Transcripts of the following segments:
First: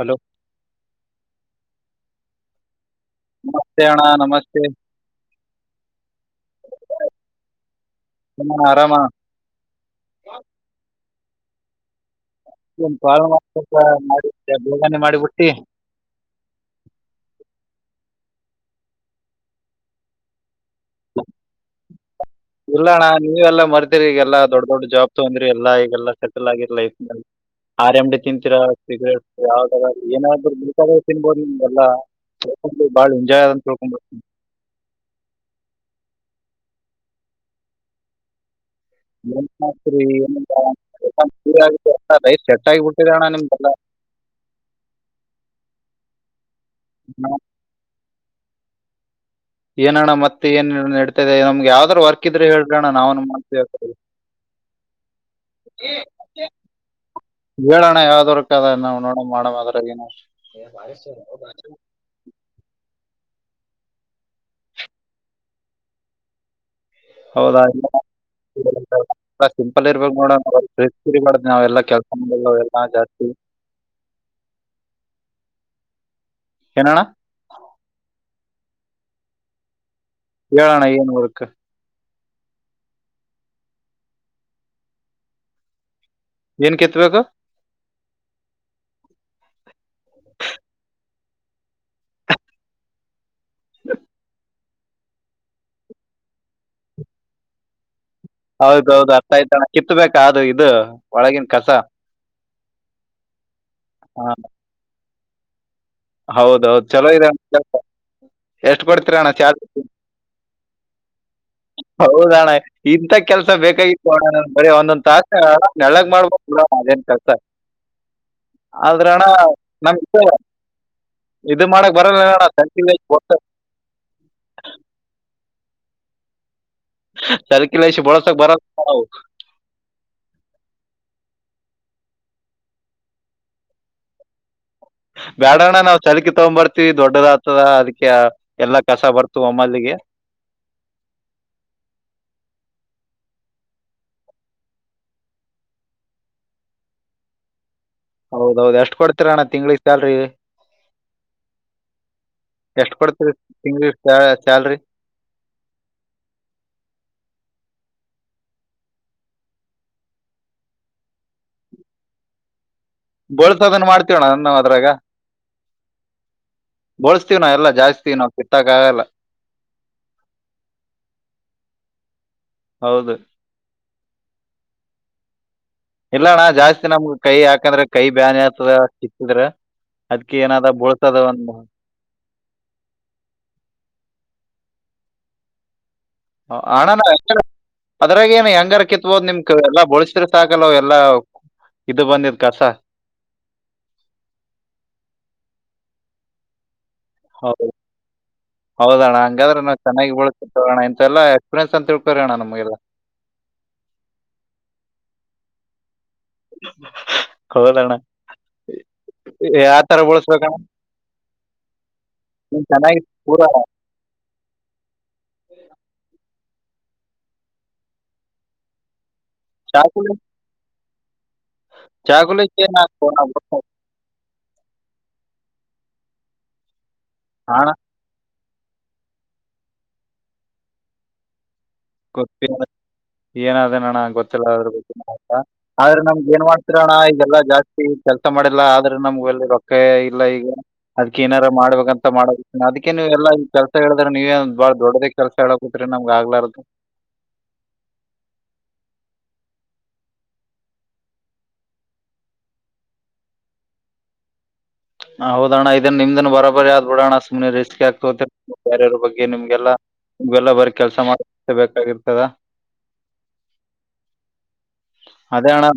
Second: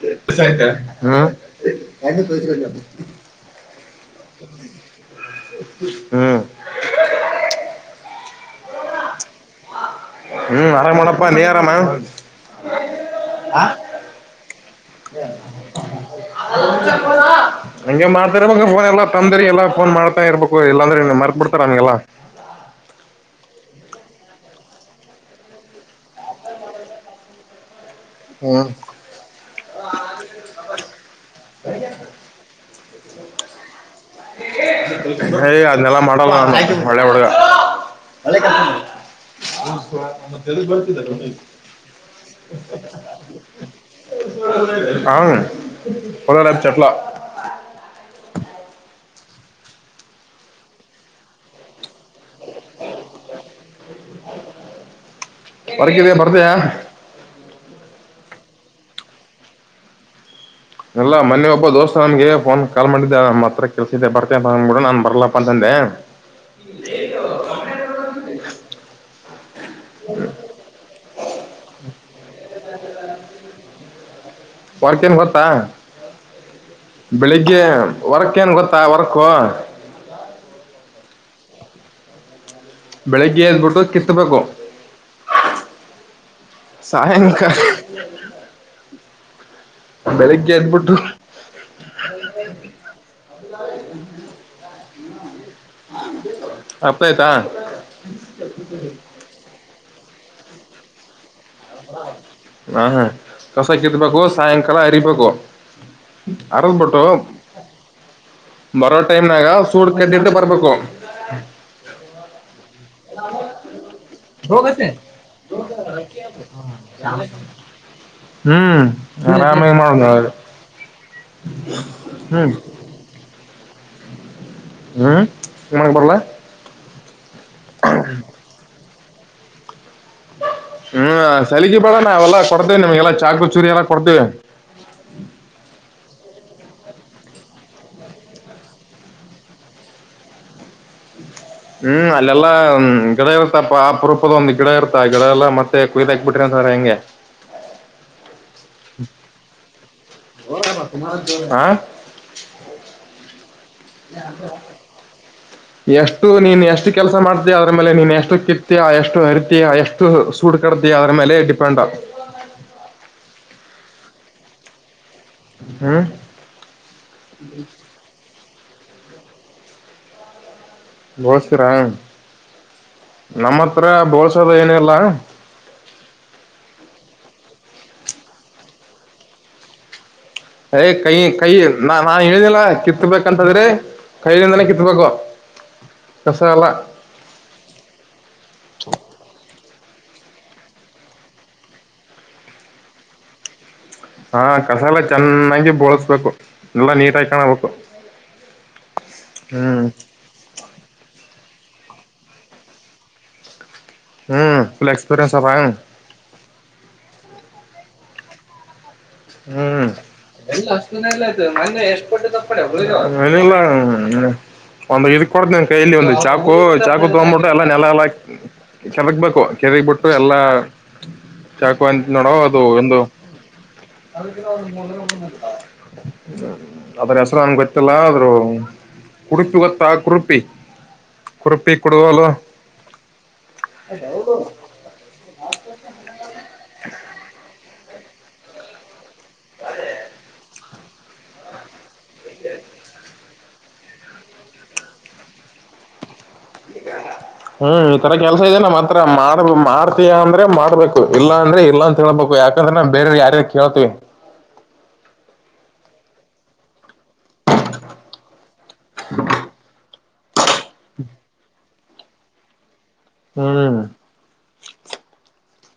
Hello ನಮಸ್ತೆ ಅಣ್ಣ ನಮಸ್ತೆ ಹ್ಮ್ [inaudible] ಹ ಆರಾಮಾ ಹ್ಮ್ ಆರಾಮ್ ಮಾಡಪ್ಪಾ ನೀ ಆರಾಮ ಸ್ವಲ್ಪ ಮಾಡಿಟ್ಟ ಬಳಗನೆೆ ಮಾಡಿಬುಟ್ಟಿ [inaudible] ಹಂಗೆ ಮಾಡ್ತ ಇಬೇಕ ಫೋನ್ ಎಲ್ಲ ತಂದ್ರರಿ ಎಲ್ಲ ಫೋನ್ ಮಾಡ್ತಾ ಇರ್ಬೇಕು ಇಲ್ಲಂದ್ರೆ ಮರ್ಬ ಬಿಡ್ತಾರ ನಮಗೆಲ್ಲ ಈಗಲ್ಲಾ ದೊಡ್ಡ ದೊಡ್ಡ ಜಾಬ್ ತೊಂದ್ರಿ ಎಲ್ಲಾ ಈಗೆಲ್ಲಾ ಸೆಟಲ್ ಆಗಿರ್ ಲೈಫ್ ನಲ್ಲಿ ಆರ್ ಎಮ್ಡಿ ತಿಂತೀರಾ ಹ್ಮ್ ಸಿಗ್ರೇಟ್ ಯಾವ್ದ ಏನಾದ್ರು ಬೇಕಾದ ತಿನ್ಬೋದು ನಿಮಗೆಲ್ಲ ಬಾಳು ಎಂಜ್ ಅಂತ ತಿಳ್ಕೊದು ಏ ಅದ್ನೆಲ್ಲಾ ಮಾಡಲ್ಲ ನ ಒಳ್ಳೆ ಹುಡುಗ ಸೆಟ್ ಆಗಿಬ ಬಿಟ್ಟಿದ ಅಣ್ಣ ನಿಮ್ದಲ್ಲ ಹಾ ಹದರಾಮ ಚಟ್ಲಾ ಏನಣ ಮತ್ತೆ ಏನ್ ನಡ್ತದೆ ನಮ್ಗೆ ಯಾವ್ದಾದ್ ವರ್ಕ್ ಇದ್ರೆ ಹೇಳ್ರ ಅಣ್ಣ ನಾವನು ಮಾಡ್ ಹೊರಗಿದೆ ಬರ್ತೀಯಾ ಹೇಳೋಣ ಯಾವ್ದವರ್ ಕ ಅದ ನಾವವು ನೋಡ ಮಾಡದ್ರ ಏನು ಎಲ್ಲಾ ಮನೆಿ ಒಬ್ಬ ದೋಸ್ತ ನಮಗೆ ಫೋನ್ ಕಾಲ್ ಮಾಡಿದ್ದೆ ಮತ್ತ ಹತ್ರ ಕೆಲ್ಸಿದೆ ಬರ್ತೆ ಅಂತ ಅಂದ್ಬಿಡ ನಾನ್ ಬರ್ಲಪ್ಪ ಅಂತಂದೆ ಹೌದಾ ಸಿಂಪಲ್ ಇರ್ಬೇಕ ನೋಡ ಸ್ ಕಡಿ ಮಾಡುದು ನಾವೆಲ್ಲಾ ಕೆಲ್ಸ ಮಾಡ ಎಲ್ಲಾ ಜಾಸ್ತಿ ವರ್ಕ ನ್ ಗೊತ್ತಾ ಏನಣ್ಣ ಬೆಳಿಗ್ಗೆ ವರ್ಕ್ ಕ್ಕೇನು ಗೊತ್ತಾ ವರ್ಕು ಏಳನ ಏನೂರುಕ ಬೆಳಗ್ಗೆ ಅಂದ್ಬಿಟ್ಟು ಕಿತ್ತಬೇಕು ಏನ್ ಕಿತ್ಬೇಕು ಸಾಯಂಕಾಲ ಬೆಳಗ್ಗೆ ನ್ಬಿಟ್ಟು ಅಪ್ಪ ಆಯ್ತಾ ಹೌದೌದು ಅರ್ಥಯ್ತಣ ಕಿತ್ಬೇಕಾದದು ಇದು ಒಳಗ ಹ ಹಾ ಕಸ ಕತ್ಬೇಕು ಸಾಯಂಕಾಲ ಅರಿಬೇಕು ಹೌದೌದು ಅರದ್ಬಿಟ್ಟು ಚಲೋ ಇದೆ ಎಷ್ಟ್ ಬರೋ ಕೊಡ್ತೀರ ಅಣ್ಣ ಟೈಮ್ನಾಗ ಚಾರ್ಜ್ ಸೂಡ್ ಕೆದ್ದಟ್ಟು ಬರ್ಬೇಕು ಹೌದಣ ಇಂಂತ ಕೆಲ್ಸ ಬೇಕಾಗಿತ್ತು ಅಣ್ಣ ನ ಬರಿ ಒಂದೊಂದ್ ತಾಸ ನಳ್ಳಗ್ ಮಾಡ್ಬ ಅದೇನ್ ಕಳ್ತ ಹ್ಮ್ ಆದ್ರಣ್ಣ ಆರಾಮಾಗಿ ಮಾಡ ನಮಗೆ ಇದು ಮಾಡಕ್ ಬರಲ್ಲಡ ಹ್ಮ್ ಸತ ಹ್ಮ್ ನಿಮ್ಮಗೆ ಬರ್ಲ ಸರ್ಕಿಲ್ಲಸ ಬಳಸಕ್ ಬರವು ಹ್ಮ್ ಸಲಗಿ ಬೇಡ ನಾವೆಲ್ಲಾ ಕೊಡ್ತೇವೆ ನಿಮ್ಗೆಲ್ಲ ಚಾಕ ಚೂರಿ ಎಲ್ಲ ಕೊಡ್ತೇವೆ ಬ್ಯಾಡೋಣ್ಣ ನಾವ್ ಚಲಕ ತಗೊ್ ಬರ್ತವಿ ತಿ ದೊಡ್ಡದಾಗ್ತದ ಅದಕ್ಕೆ ಎಲ್ಲಾ ಕಸ ಬರ್ತವ ಮಮ್ಮಲ್ಲಿಗೆ ಹ್ಮ್ ಅಲ್ಲೆಲ್ಲಾ ಗಿಡ ಇರುತ್ತಾ ಅಪರೂಪದ ಒಂದ್ ಗಿಡ ಇರುತ್ತಾ ಆ ಗಿಡ ಎಲ್ಲ ಮತ್ತೆ ಕುುದ್ದಾಕಕ್ ಬಿಟ್ರಿ ಅ ೆಯಗೆ ಹೌದೌದು ಎಷ್ಟ್ ಕೊಡ್ತಿೀರ ಅಣ್ಣ ತಿಂಗ್ಳಿಗೆ ಸ್ಯಾಲ್ರಿ ಹಾ ಎಷ್ಟು ಕೊಡ್ತರಿ ಎಷ್ಟು ನೀನ್ ಎಷ್ಟು ಕೆಲಸ ಮಾಡ್ತ ಅದ್ರ ಮೇಲೆ ನೀನ್ ಎಷ್ಟು ಕಿತ್ತ ಎಷ್ಟು ಅರಿತಿ ಎಷ್ಟು ಸೂಡ್ ಕಡತ ಅದ್ರ ಮೇಲೆ ಡಿಪೆಂಡ್ ಹ ಬಳ್ಸ ಅದನ್ ಮಾಡ್ತೀವಣ್ಣ ನಾವವು ಅದ್ರಾಗ ಹ್ಮ್ ಬೋಳಸ್ತೀವ್ ನಾವ ಎಲ್ಲಾ ಜಾಸ್ತಿೀವಿ ನಾವು ಕಿಟ್ಟ ಕಾಲ ಬೋಳ್ತೀರಾ ಹೌದು ನಮ್ಮತ್ರ ಬೋಳ್ಸೋದ ಏನಿಲ್ಲ ಇಲ್ಲಣ ಜಾಸ್ತಿ ನಮ ಕೈ ಯಾಕಂದ್ರೆ ಕೈ ಬ್ಯಾನಿ ಆತದ ಕಿತ್ತಿದ್ರಾ ಏ್ ಕಯ ಕೈ ನಾ ನಾನ್ ಹೇಳಿದಿಲ್ಲ ಕಿತ್ಬೇಕಂತದ್ರಿ ಕೈಲಿಿಂದನ ಕಿತ್ತುಬೇಕಕುವ ಹಣಾನ ಅದ್ರಾಗ ಏ ಹೆಂಗಾರ ಕಿತ್ಬೋದ್ ನಿಮ್ ಎಲ್ಲಾ ಬಳಸ ಬಸರು ಸಾಕಲ್ಲ ಎಲ್ಲಾ ಇದು ಬಂದಿದ್ ಕಸ ಹಾ ಕಸ ಎಲ್ಲ ಚೆನ್ನಾಗಿ ಬೋಳ್ಸ್ಬೇಕು ಹೌದು ಹೌದಣ್ಣ ಹಂಗಾದ್ರೆ ನಾವು ಹ್ಮ್ ಚೆನ್ನಾಗಿ ಬಳೋಣ ಇಂತೆ ಎಲ್ಲಾ ಎಕ್ಸ್ಪೀರಿಯನ್ಸ್ ಸತ್ಳ್ಕರಣ ನಮಗೆಲ್ಲ ಹ್ಮ್ ಫುಲ್ ಎಕ್ಸ್ಪೀರಿಯನ್ಸ್ ಕೊದಣ್ಣ ಹ್ಮ್ ಆತರ ಬಳಸ ಎಲ್ಲ ಅಷ್ಟಲ್ಲ ಆ್ತು ನೆ ಎಷ್ಟಪಟ್ಟು ತಪ್ಪ ನೀನ್ ಚೆನ್ನಾಗಿ ಪೂರಾ ಒಂದು ಇದ್ ಕೊಡ್ ನನ್ ಕೈಯಲ್ಲಿ ಒಂದು ಚಾಪ ಚು ಚಾಕು ತಗ್ಬಿಟ್ಟು ಎಲ್ಲಾ ನೆಲ ಎಲ್ಲ ಚದಕ್ಬೇಕು ಕೆರಿಗ್ ಬಿಿಟ್ಟು ಚಾಕುಲಿ ಎಲ್ಲಾ ಚಾಕುವ ಅಂತ ನೋಡ ಚಾಕುಲಿ ಅದು ಏನ್ ಒಂದು ಅಣ್ಣ ಅದ್ರ ಹೆಸರು ಹಂಗೆ ಗೊತ್ತಿಲ್ಲ ಆದ್ರರು ಕುಡಕ ಗತ್ತಾ ಕುರುಪಿ ಕುರುಪಿ ಕುಡುವಲು ಏನಾದ ಅಣ್ಣ ಗೊತ್ತಿಲ್ಲ ಅದ್ರ ಗಗ್ ಆ್ತಾ ಆದ್ರೆ ನಮ್ಗೆ ಏನ್ ಮಾಡ್ತಿರೋಣ್ಣ ಇದೆಲ್ಲಾ ಜಾಸ್ತಿ ಕೆಲ್ಸ ಮಾಡಿಲ್ಲ ಆದ್ರೆ ನಮ್ಗೆಲ್ಲಿ ರೊಕ್ಕ ಇಲ್ಲ ಈಗ ಅದ್ ಏನಾರ ಮಾಡ್ಬೇಕಂತ ಮಾಡ ಅದಕ್ಕೆ ನೀವು ಎಲ್ಲ ಈ ಕೆಸ ಹೇಳಿದ್ರೆ ನೀವೇ ಬಾಳ ದೊಡ್ಡದೇ ಕೆಲಸ ಹೇಳಕತ್ರಿ ನಮ್ಗ್ ಆಗ್ಲಾರದು ಹ್ಮ್ ಹ್ಮ್ ಈತರ ಕೆಲ್ಸ ಇದೆ ನಾವ್ ಹತ್ರ ಮಾಡ್ ಮಾಡ್ತಯ ಅಂದ್ರೆ ಮಾಡ್ಬೇಕು ಇಲ್ಲಾ ಅಂದ್ರೆ ಇಲ್ಲ ಅಂತ ಹೇಳ್ಬೇಕು ಯಾಕಂದ್ರ ನ ಬೇರೆ ಯಾರ್ಯಾರು ಕೇಳ್ತಿವಿ ಹೌದಣ್ಣ ಇದನ್ ನಿಮ್ದನ್ ಬರಬರಿ ಯ್ದ ನೋಡೋಣ ಸುಮ್ಮನೆ ರಿಸ್ಕಿ ಆಗ್ತ ಬೇರೆಯವ್ರ ಬಗ್ಗೆ ನಿಮ್ಗೆಲ್ಲಾ ಇಗೆಲ್ಲ ಬರ ಕೆಲ್ಸ ಮಾಡ ಬಾಗಿರ್ತದ ಹ್ಮ್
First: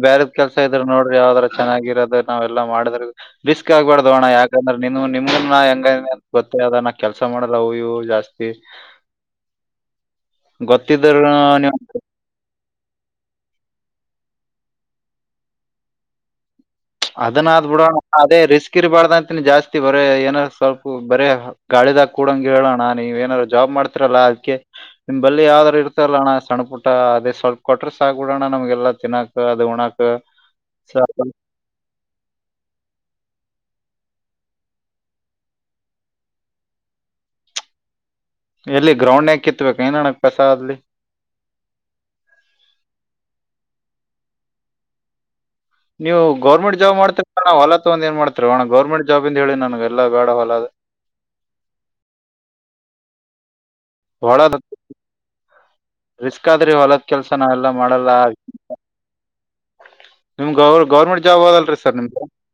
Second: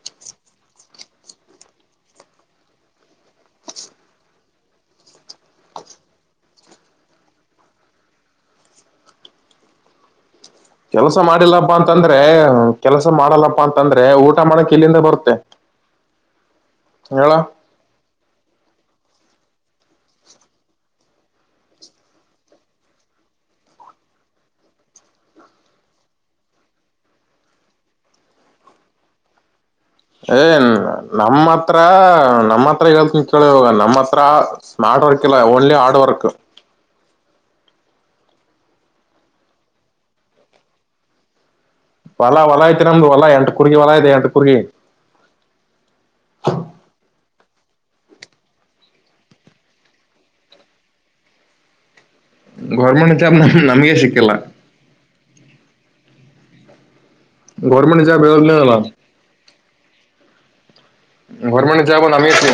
ಬೇರೆ ಕೆಲ್ಸ ಇದ್ರೆ ನೋಡ್ರಿ ಯಾವದರ ಚೆನ್ನಾಗಿರೋದು ನಾವ ಎಲ್ಲ ಮಾಡಿದ್ರ ರಿಸ್ಕ್ ಚ ಆಗ್ಬಾರ್ದೋಣ್ಣ ಯಾಕಂದ್ರೆ ನೀ ನಿಮ ಹೆಂಗ ಗೊತ್ತ ಅದ ಕೆಲಸ ಮಾಡಲ್ಲ ಅಯವು ಜಾಸ್ತಿ ಹಾ ಕೆಲಸ ಗೊತ್ತಿದ್ರು ಮಾಡಿಲ್ಲ ಹಬ್ಬಾ ನೀವು ಅಂತಂದ್ರೆ ಕೆಲಸ ಮಾಡಲ್ಲಪ್ಪಾ ಅಂತಂದ್ರೆ ಊಟ ಮಾಡಕ್ ಇಲ್ಲಿಂದ ಬರುತ್ತೆ ಹೇಳ ಅದನ್ನ ಆದ್ಬ ಬಿಡೋಣ ಅದೇ ರಿಸ್ಕ್ ಇರ್ಬಾರ್ದ ಅಂತಿನಿ ಜಾಸ್ತಿ ತಿ ಬರೇ ಏನಾದಾರ ಸ್ವಲ್ಪ ಬರೇ ಗಾಳಿದಾಗ ಕೂಡಂಗಗೆ ಹೇಳೋಣ ನೀವ ಏನಾರರು ಜಾಬ್ ಮಾಡ್ತರಲ್ಲಾ ಅದ್ಕ್ಕೆ ನಿಮ್ ಬಲ್ಲಿಿ ಯಾವ್ದ್ರರು ಇರ್ತಲ್ಲ ಅಣ್ಣ ಸಣ್ಣ ಪುಟ್ಟ ಅದೇ ಸ್ವಲ್ಪ ಕೊಟ್ರ ಸಾಕಬಿಡಣ ನಮ್ಗೆಲ್ಲ ತಿನ್ನಾಕ್ ಅದು ಉಣಾಕ್ ಏನ್ ನಮ್ಮ ಹತ್ರ ತ್ರ ನಮ್ಮ ಹತ್ರ ೇಳ್ತ ಕೇಳಾಗ ನಮ್ಮ ಹತ್ರ ಸ್ಮಾರ್ಟ್ ವರ್ಕ್ ಇಲ್ಲ ಓನ್ಲಿ ಹಾರ್ಡ್ ವರ್ಕ್ ಹಾ ಎಲ್ಲಿ ಗ್ರೌಂಡ್ ಯ ಕಿತ್ಬೇಕ ಏನಣಕ್ ಕಸ ಅಲ್ಲಿ ಹೊಲ ಹೊಲ ಐತೆ ನಮ್ದು ಹೊಲ ಎಂಟ ಕುರ್ಗಿ ಹೊಲ ಐತೆ ಎಂಟ ಕುರ್ಗಿ ನೀವು ಗೌರ್ಮೆಂಟ್ ಜಾಬ್ ಮಾಡ್ತ ನ ಹೊಲ ಒಂದು ಏನ್ ಮಾಡ್ತಾರೆ ಅವಣ ಗೌರ್ಮೆಂಟ್ ಜಾಬ್ಂತ ಹೇಳಿ ನನ್ಗೆ ಎಲ್ಲಾ ಬೇಡ ಹೊಲದ ಗೌರ್ಮೆಂಟ್ ನಮ ನಮಗೆ ಸಿಕ್ಕಿಲ್ಲ ಹೊಲದ ರಿಸ್ಕ್ ಆದ್ರಿ ಹೊಲದ ಕೆಲ್ಸ ನಾವೆಲ್ಲ ಗೌರ್ಮೆಂಟ್ ಮಾಡಲ್ಲ ಜಾಬ್ ಹೇಳಲಿಲ್ಲ ನಿಮ್ಗೆ ಅವ್ರ ಗೌರ್ಮೆಂಟ್ ಜಾಬ್ ಅದಲ್ರಿ ಗೌರ್ಮೆಂಟ್ ಸರ್ ಜಾಬ್ ನಮಗೆ ಸಿ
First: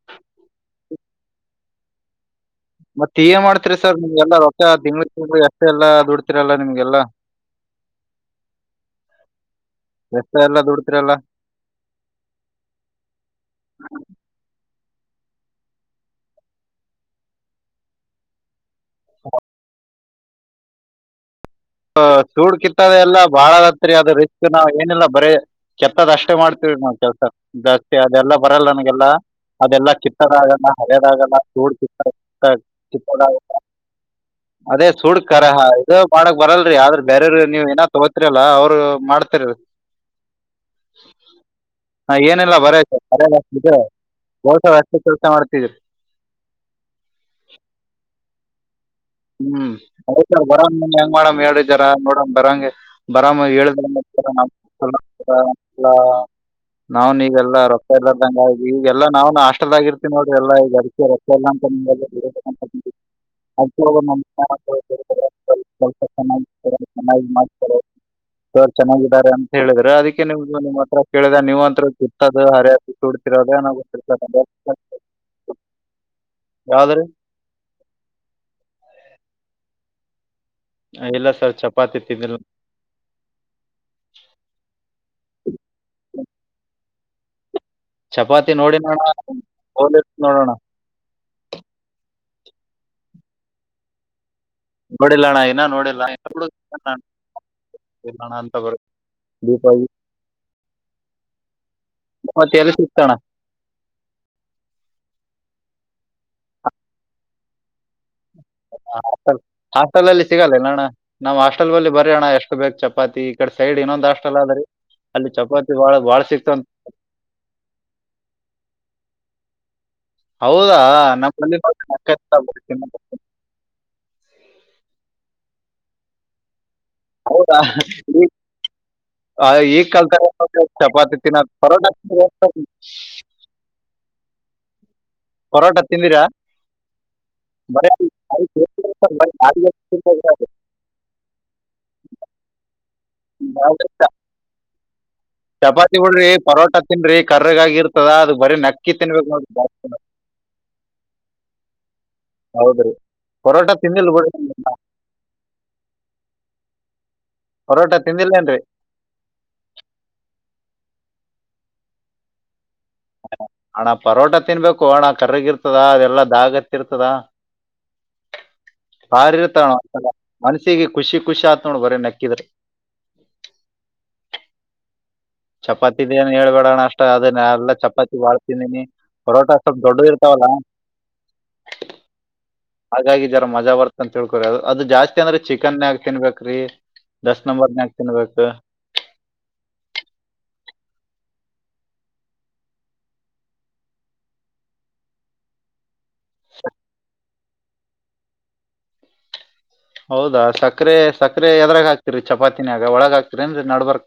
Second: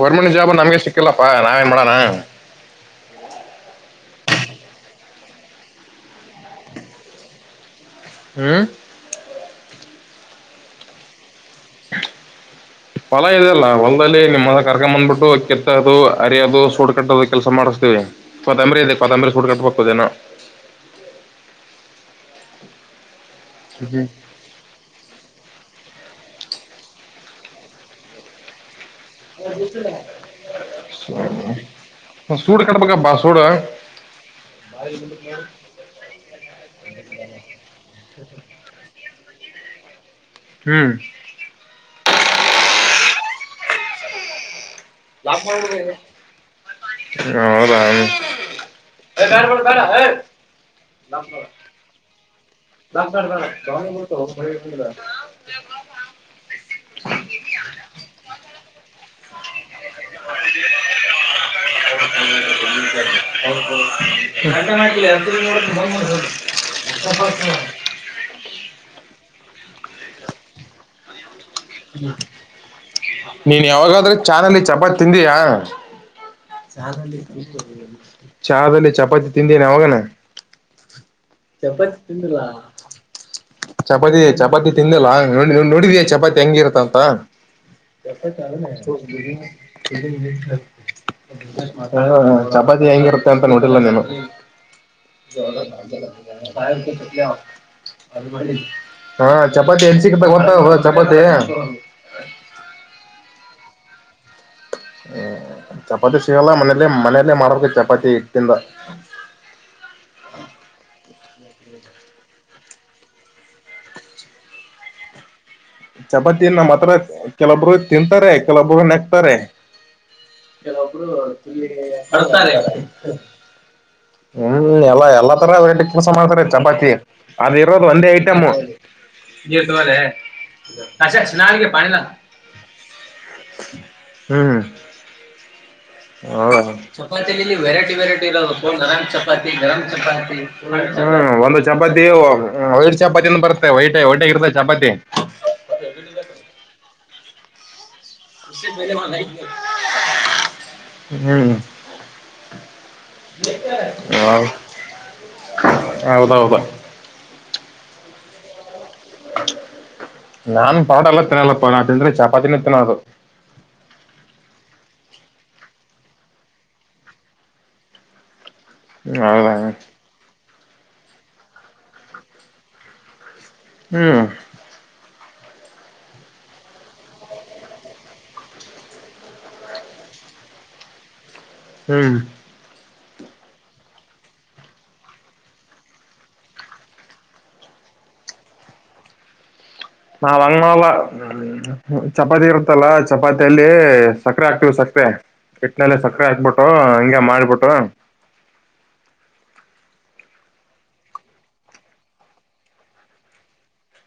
ಗೋರ್ಮೆಂಟ್ ಜಾಬ್ ನಮಗೆ ಸಿ ಇಲ್ಲಪ್ಪ ನಾವೇ ಮಾಡಡಣ ಮತ್ತ ಈ ಮಾಡ್ತಿರಿ ಸರ್ ನಿಮ್ಗೆಲ್ಲಾ ರೊ ದ ಎಷ್ಟೆ ಎಲ್ಲಾ ದುಡ್ತಿರಿ ಎಲ್ಲಾ ನಿಮ್ಗೆಲ್ಲಾ ಹ್ಮ ಎಷ್ಟ ಎಲ್ಲ ದುಡ್ತಿರಿಲ್ಲ ಫಲ ಇದೆ ಅಲ್ಲ ಹೊಲ್ದಲ್ಲಿ ನಿಮ್ಮಸ ಕರ್ ಬಂದ್ಬಿಟ್ಟು ಕೆತ್ತೋದು ಅರಿಯೋದು ಸುಡ್ ಕಟ್ಟೋದು ಕೆಲಸ ಮಾಡಿಸ್ತೀವಿ ಪತಾಂಬರಿ ಇದೆ ಪತ್ತಂಬ್ರರಿ ಸುಡ್ ಕಟ್ಟಬೇಕು ಕುದನ ಸೂಡ್ ಕಿತ್ತದೆ ಎಲ್ಲ ಬಾಳದತ್ರಿ ಅದ ಹ್ಮ್ ರಿಸ್ಕ್ ನಾವ್ ಏನಿಲ್ಲ ಬರೀ ಕೆತ್ತದ್ ಅಷ್ಟೇ ಮಾಡ್ತ ನೋ ಕೆಲ್ಸ ಜಾಸ್ತಿ ಅದೆಲ್ಲ ಬರಲ್ಲ ನನಗೆಲ್ಲ ಅದೆಲ್ಲಾ ಕಿತ್ತದಾಗಲ್ಲ ಹರದಾಗಲ್ಲ ಚೂಡ್ ಕಿತ್ತ ಸೂಡ್ ಕಟ್ಬೇಕಪ್ಪ ಸೂಡು ಕಿತ್ತದಾಗಲ್ಲ ಅದೇ ಸುಡ್ ಕರ ಇದು ಮಾಡ ಬರಲ್ರಿ ಆದ್ರ ಬೇರರು ನೀವ್ ಏನ ತಗೋತಿರಲ್ಲ ಅವ್ರು ಮಾಡ್ತರ ಹ್ಮ್ ಹಾ ಏನೆಲ್ಲ ಬರ ಬರಿ ಬಹಸ ಹೌ ರಾಮ ಹ್ಮ್ಯತ ಬರ ಹೆಂಗ ಮಾಡಮ್ ಎರಡು ಜರ ನೋಡ ಬರಂಗೆ ಬರಾಮ ಹೇಳ ನಾವ್ನ್ವೆಲ್ಲಾ ರೊತ್ತ ಇಲ್ಲದಂಗ ಈ ಎಲ್ಲಾ ನಾವ್ ನಾಷ್ಟದಾಗಿ ಇರ್ತಿವಿ ನೋಡ್ರಿ ಎ ಈಗ ಅಡಿಕೆ ರೊತ ಎಲ್ಲ ಹೌ [inaudible] ಚೆನ್ನಾಗಿದ್ದಾರೆ ಅಂತ ಹೇಳಿದಿದ್ದಾರೆ ಅದಕ್ಕೆ ನೀ ನಿಮ್ಮ್ ಹತ್ರ ಕೇಳ ನಿಮಂತ್ರ ಚುಾ ಹಾರ್ಯ ನೀನ್ ಯಾವಾಗಾದ್ರೆ ಚಾನಲ್ಲಿ ಚಪಾತಿ ತಿಂದೀಯಾ ಯಾವ್ದ್ರಿ? ಚಹಲ್ಲಿ ಚಪಾತಿ ತಿಂದೇನಿ ಅವಾಗಾನ ಆ, ಇಲ್ಲ ಸರ್ ಚಪಾತಿ ತಿಂದಿಲ್ಲ ಚಪಾತಿ ಚಪಾತಿ ತಿಂದಿಲ್ಲ ನೀ ನೋಡಿದಿಯಾ ಚಪಾತಿ ಹೆಂಗಿರುತ್ತ ಅಂತ ಎಪ ಚಪಾತಿ ನೋಡಿನಣ್ಣ ಚ ನೋಡೋಣ. ಬ ಹ ಕಬಾಜಿ ಹೆಂಗಿರುತ್ತೆ ಅಂತ ನೋಡಿಲ್ಲ ನೀನು ನೋಡಿಲ್ಲಣ್ಣ ಇನ್ನ ನೋಡಿಲ್ಲ ಇನ್ನ ಜ ನೋಡಿಲ್ಲಣ್ಣ ಅಂತ ಬರುತ್ತೆ. ಹಾ ದೀಪಾವಳಿ ಚಪಾತಿ ಎನ್ ಸಿಕ್ ಗತ್ತ ಚಪಾತಿ ಮತ್ತಲ್ಲಿ ಸಿಗ್ತಣ ಹ್ಮ ಚಪಾತಿ ಸಿಗಲ್ಲ ಮನೇಲಿ ಮನೆಯಲ್ಲೇ ಮಾಡೋ ಚಪಾತಿ ಹಿಟ್ಟಿಂದ ಹಲ್ ಹಾಸ್ಟೆಲ್ ಅಲ್ಲಿ ಸಿಗಲ್ಲೆ ನಣ ನಾವ್ ಹಾಸ್ಟೆಲ್ ಬಲ್ಲಿ ಬರರಿ ಅಣ್ಣ ಎಷ್ಟು ಬೇಕಕ್ ಚಪಾತಿ ಈ ಕಡೆ ಸೈಡ್ ಇನ್ನೊಂದ್ ಹಸ್ಲ್ದ್ರರಿ ಅಲ್ಲಿ ಚಪಾತಿ ಬಾಳ ಬಾಳ ಚಪಾತಿ ಸಿಗ್ತಾವ್ ನಮ್ಮ್ ಹತ್ರ ಕೆಲವೊಬ್ರು ತಿಂತಾರೆ ಕೆಲವೊಬ್ರು ನೆಗ್ತಾರೆ ಹೌದಾ ಕೆಲವೊಬ್ರು ನಮ್ ಬಲ್ಲಿ ತಿಲ್ಲಿ ನೋಡ್ರಿ ಅಕ್ಕ ಬಡ್ತಾರೆ ತಂಬ್ರು ತಿನ್ನೋದು. ಹ್ಮ್ ಎಲ್ಲಾ ಎಲ್ಲ ತರ ವೆರೈಟಿ ಕೆಲಸ ಮಾಡ್ತಾರೆ ಚಪಾತಿ ಅ ಇರೋದು ಒಂದೇ ಈ- ಐಟಮ ಆ, ಈಗ್ ಕಲ್ತಾರ ನೋಡ್ರಿ ಕಶ ಚಪಾತಿ ತಿನ್ನೋದ್ ನಾಳಗೆ ಪರೋಟ ಪಾಣಲ್ಲ ತಿಂದಿರಾ? ಹ್ಮ್ ಪರೋಟ ತಿಂದಿರಾ ಹ ಚಪಾತಿ ಬರೇ ವೆರೈಟಿ ವೆರೈಟಿ ನಾಲ್ಕ್ ಇರಬೇಕ ಜನ ಗರಾಮ್ ಇರ್ತಾರ್ ಬರೀ ಚಪಾತಿ ನಾಲ್ಕ್ ಜನ ಗರಾಮ್ ತಿನ್ನೋದು. ಚಾತಿ ಹ್ಮ ಒಂದು ಚಪಾತಿ ವೈಟ್ ಚಪಾತಿಂದ ಬರುತ್ತೆ ನಾವ್ ಹೊೈಟ ಹೊೈಟಗ ಇರ್ತ ಚಪಾತಿ ಚಪಾತಿ ಉಳ್ರಿ ಪರೋಟಾ ತಿನ್ ಕರ್ರಗ ಆಗರ್ತ ದ ಅದು ಬರೀ ನಕ್ಕಿ ತಿನ್ಬೇಕು ನೋ ಹ್ಮ್. ಪರೋಟ ತಿಂದಿಲ್ ಹ ಬಿಡ್ರಿ ಹದಾವ ಬನ್ ಪರೋಟ ತಿಂದಿಲ್ಲೇನ್ರಿ ನಾನ್ ಪಾಡ ಎಲ್ಲ ತಿನ್ನಲ್ಲ ಪ ಅ ತಿಂದ್ರೆ ಚಪಾತಿನ ತಿನ್ನೋದು ಹಣ್ಣ ಪರೋಟ ತಿನ್ಬೇಕು ಅಣ ಕರಗ ಇರ್ತದ ಅದೆಲ್ಲಾ ಅ ಆಗತ್ತರ್ತದಾ ಭಾರಿ ಹೌದಾ ಇರ್ತಾನ ಮನ್ಸಿಗೆ ಖುಷಿ ಖುಷಿ ಆತ್ ನೋಡ್ ಬರೇ ನಕ್ಕಿದ್ರ ಹ್ಮ್ ಚಪಾತಿ ಇದ ಏನ್ ಹೇಳ್ಬೇಡೋಣ ಅಷ್ಟ ಅದ ಎಲ್ಲ ಚಪಾತಿ ಬಾಳ್ತಿಂದೀನಿ ಪರೋಟ ಸ್ವಲ್ಪ ದೊಡ್ಡ ಇರ್ತಾವಲ್ಲಾ ಹ್ಮ್ ಹಾಗಾಗಿ ಜರ ಮಜಾ ಬರ್ತ್ತ ಅಂತ ಹೇಳ್ಕೊ್ರಿ ಅದು ಜಾಸ್ತಿ ಅಂದ್ರೆ ಚಿಕನ್ಗ ತಿನ್ಬೇಕೇ್ರಿ ದಸ್ ನಂಬರ್ನ್ಯಾಕ ತಿನ್ಬೇಕು [inaudible] ನಾವಂಗ ಮಾಡಲ್ಲ ಚಪಾತಿ ಇರುತ್ತಲ್ಲ ಚಪಾತಿಯಲ್ಲಿ ಸಕ್ಕರೆೆ ಆಾಕ್ತೀವ್ ಸಕ್ಕರೆ ಎಟ್ಿನಲ್ಲ ಸಕ್ಕರೆ ಹತ್ಬಿಟ್ಟು ಹಿಂಗ ಮಾಡ್ಬಿಟ್ಟು ಹೌದಾ ಸಕರೆ ಸಕರೆ ಎದರಾಗ ಹಕ್ತಿರಿ ಚಪಾತಿನಿಯಾಗ ಒಳಗ ಹಾಕ್ತಿರಿ ಅಂದ ನಡ್ಬರ್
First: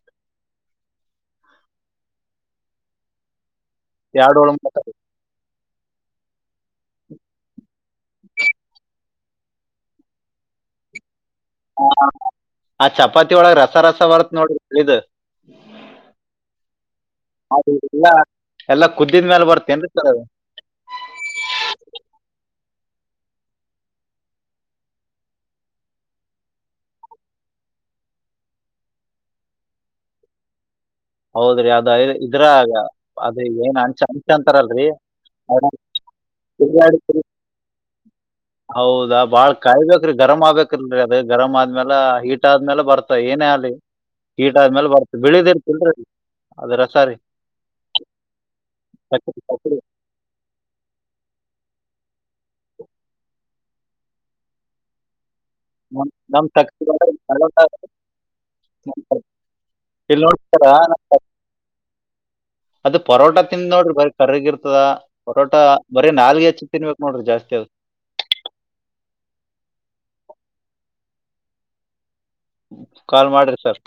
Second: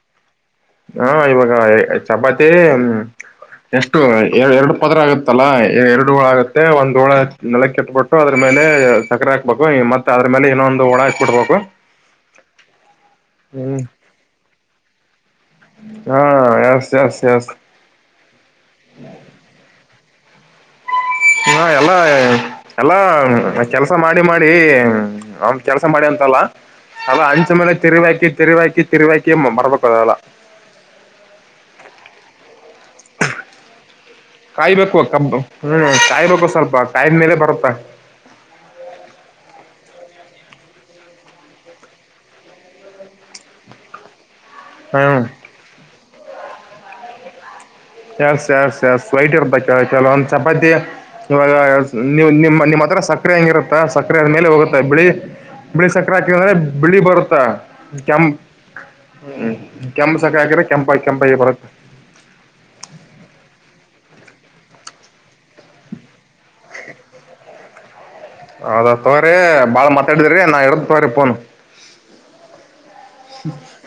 ಹಾ ಇವಾಗ ಚಪಾತಿ ಹ್ಮ ಎಷ್ಟು ಎರಡು ಪದರ ಆಗುತ್ತಲ್ಲ ಎರಡು ಳ ಆಗುತ್ತೆ ಒಂದು ಒಳ ನೆಲಕ್ಕೆ ಇಟ್ಬಿಟ್ಟು ಅದ್ರ ಮೇಲೆ ಸಕ್ಕರೆ ಹಾಕ್ಬೇಕು ಮತ್ತೆ ಅದ್ರ ಮೇಲೆ ಇನ್ನೊಂದು ಒಳ ಹಾಕ್ಬಿಡ್ಬೇಕು ಆ ಚಪಾತಿ ಒಳಗ್ ರಸ ಹ್ಮ್ ರಸ ಬರ್ತ್ ನೋಡ್ರಿಳಿದ ಹಾ ಎಸ್ ಎಸ್ ಎಸ್ ಹಾಗ ಎಲ್ಲಾ ಎಲ್ಲಾ ಕುದ್ದಿದ್ಮೇಾಲ ಬರ್ತೇನ್ೀ ರ ಹಾ ಎಲ್ಲಾ ಎಲ್ಲಾ ಕೆಲ್ಸ ಮಾಡಿ ಮಾಡಿ ಅವನ್ ಕೆಲ್ಸ ಮಾಡಿ ಅಂತ ಲ್ಲ ಅಲ್ಲ ಅಂಚ ಮೇಲೆ ತಿರಿ ಹಾಕಿ ತಿರಿ ಹಾಕಿ ತಿರಿ ಹಾಕಿ ಮರ್ಬೇಕ ಅದಲ್ಲ ಹೌದ್ರಿ ಅದ ಇದ್ರ ಅದ ಏನ್ ಅನ್ಚನ್ ಕಾಯ್ಬೇಕು ಕಬ್ ಹ್ಮ್ ಕಾಯ್ಬೇಕು ಸ್ವಲ್ಪ ಕಾಯ ತಿರ್ಗಾಡಿ- ಮೇಲೆ ಬರುತ್ತಾ ಹೌದಾ ಬಾಳ್ ಕಾಯಬೇಕ್ರಿ ಗರಮ್ ಆಬಬೇಕಕ್ಲ್ರರಿ ಅದ ಗರಮ್ ಆದ್ಮೇಾಲ ಹೀಟ್ ಆದ್ಮೇಲೆ ಬರ್ತ ಏನೇ ಆಲಿ ಕೀಟ ಆದ್ಮೇಲೆ ಬರ್ತ ಹ್ಮ್ ಬೆಳದಿ ಇರ್ತಿಲ್ರಿೀ ಅದ್ರ ಸಾರಿ ಎ ಸ ಸ ಸ್ವೈಟ್ ಇರ್ಬೇಕ ಚಲೋ ಒಂದ್ ಚಪಾತಿ ಇವಾಗ ನೀವು ನಿಮ್ಮ ನಿಮ್ಮ ಹತ್ರ ಸಕ್ಕರೆ ಹಂಗಿರುತ್ತಾ ಸಕ್ಕರೆ ಆದ ಮೇಲೆ ಹೋಗುತ್ತೆ ಬಿಳಿ ಬಿಳಿ ನಮ್- ಸಕರೆ ನಮ್ ಹಾಕಿಂದ್ರೆ ಸಕ್ರಿ ಬಿಳಿ ಒಳಗ್ ಬರುತ್ತ ಪರೋಟ ಕೆಂ ಹ್ಮ್ ಇಲ್ಲಿ ಕೆಂಪುಸಕ ನೋಡಿ ಹಾಕ್ರೆ ಸರ ಕೆಂಪ ಕೆಂಪಗ ಬರುತ್ತೆ ಅದು ಪರೋಟ ತಿಿಂದ ನೋಡ್ರಿ ಬರ ಕರಿ್ರಗ್ ಇರ್ತದ ಪರೋಟಾ ಬರೀ ನಾಲ್ಗೆ ಹೆಚ್ಚು ತಿನ್ಬೇಕಕ್ ನೋಡ್ರಿ ಜಾಸ್ತಿ ಆತ್ ಹೌದ ತಗ್ರ ಬಾಳ ಮಾತಾಡಿದ್ರೀ ನಾ ಹೇಳರದ ತೊಗ್ರಿ ಫೋನ್ ಕಾಲ್ ಮಾಡ್ರಿ ಸರ್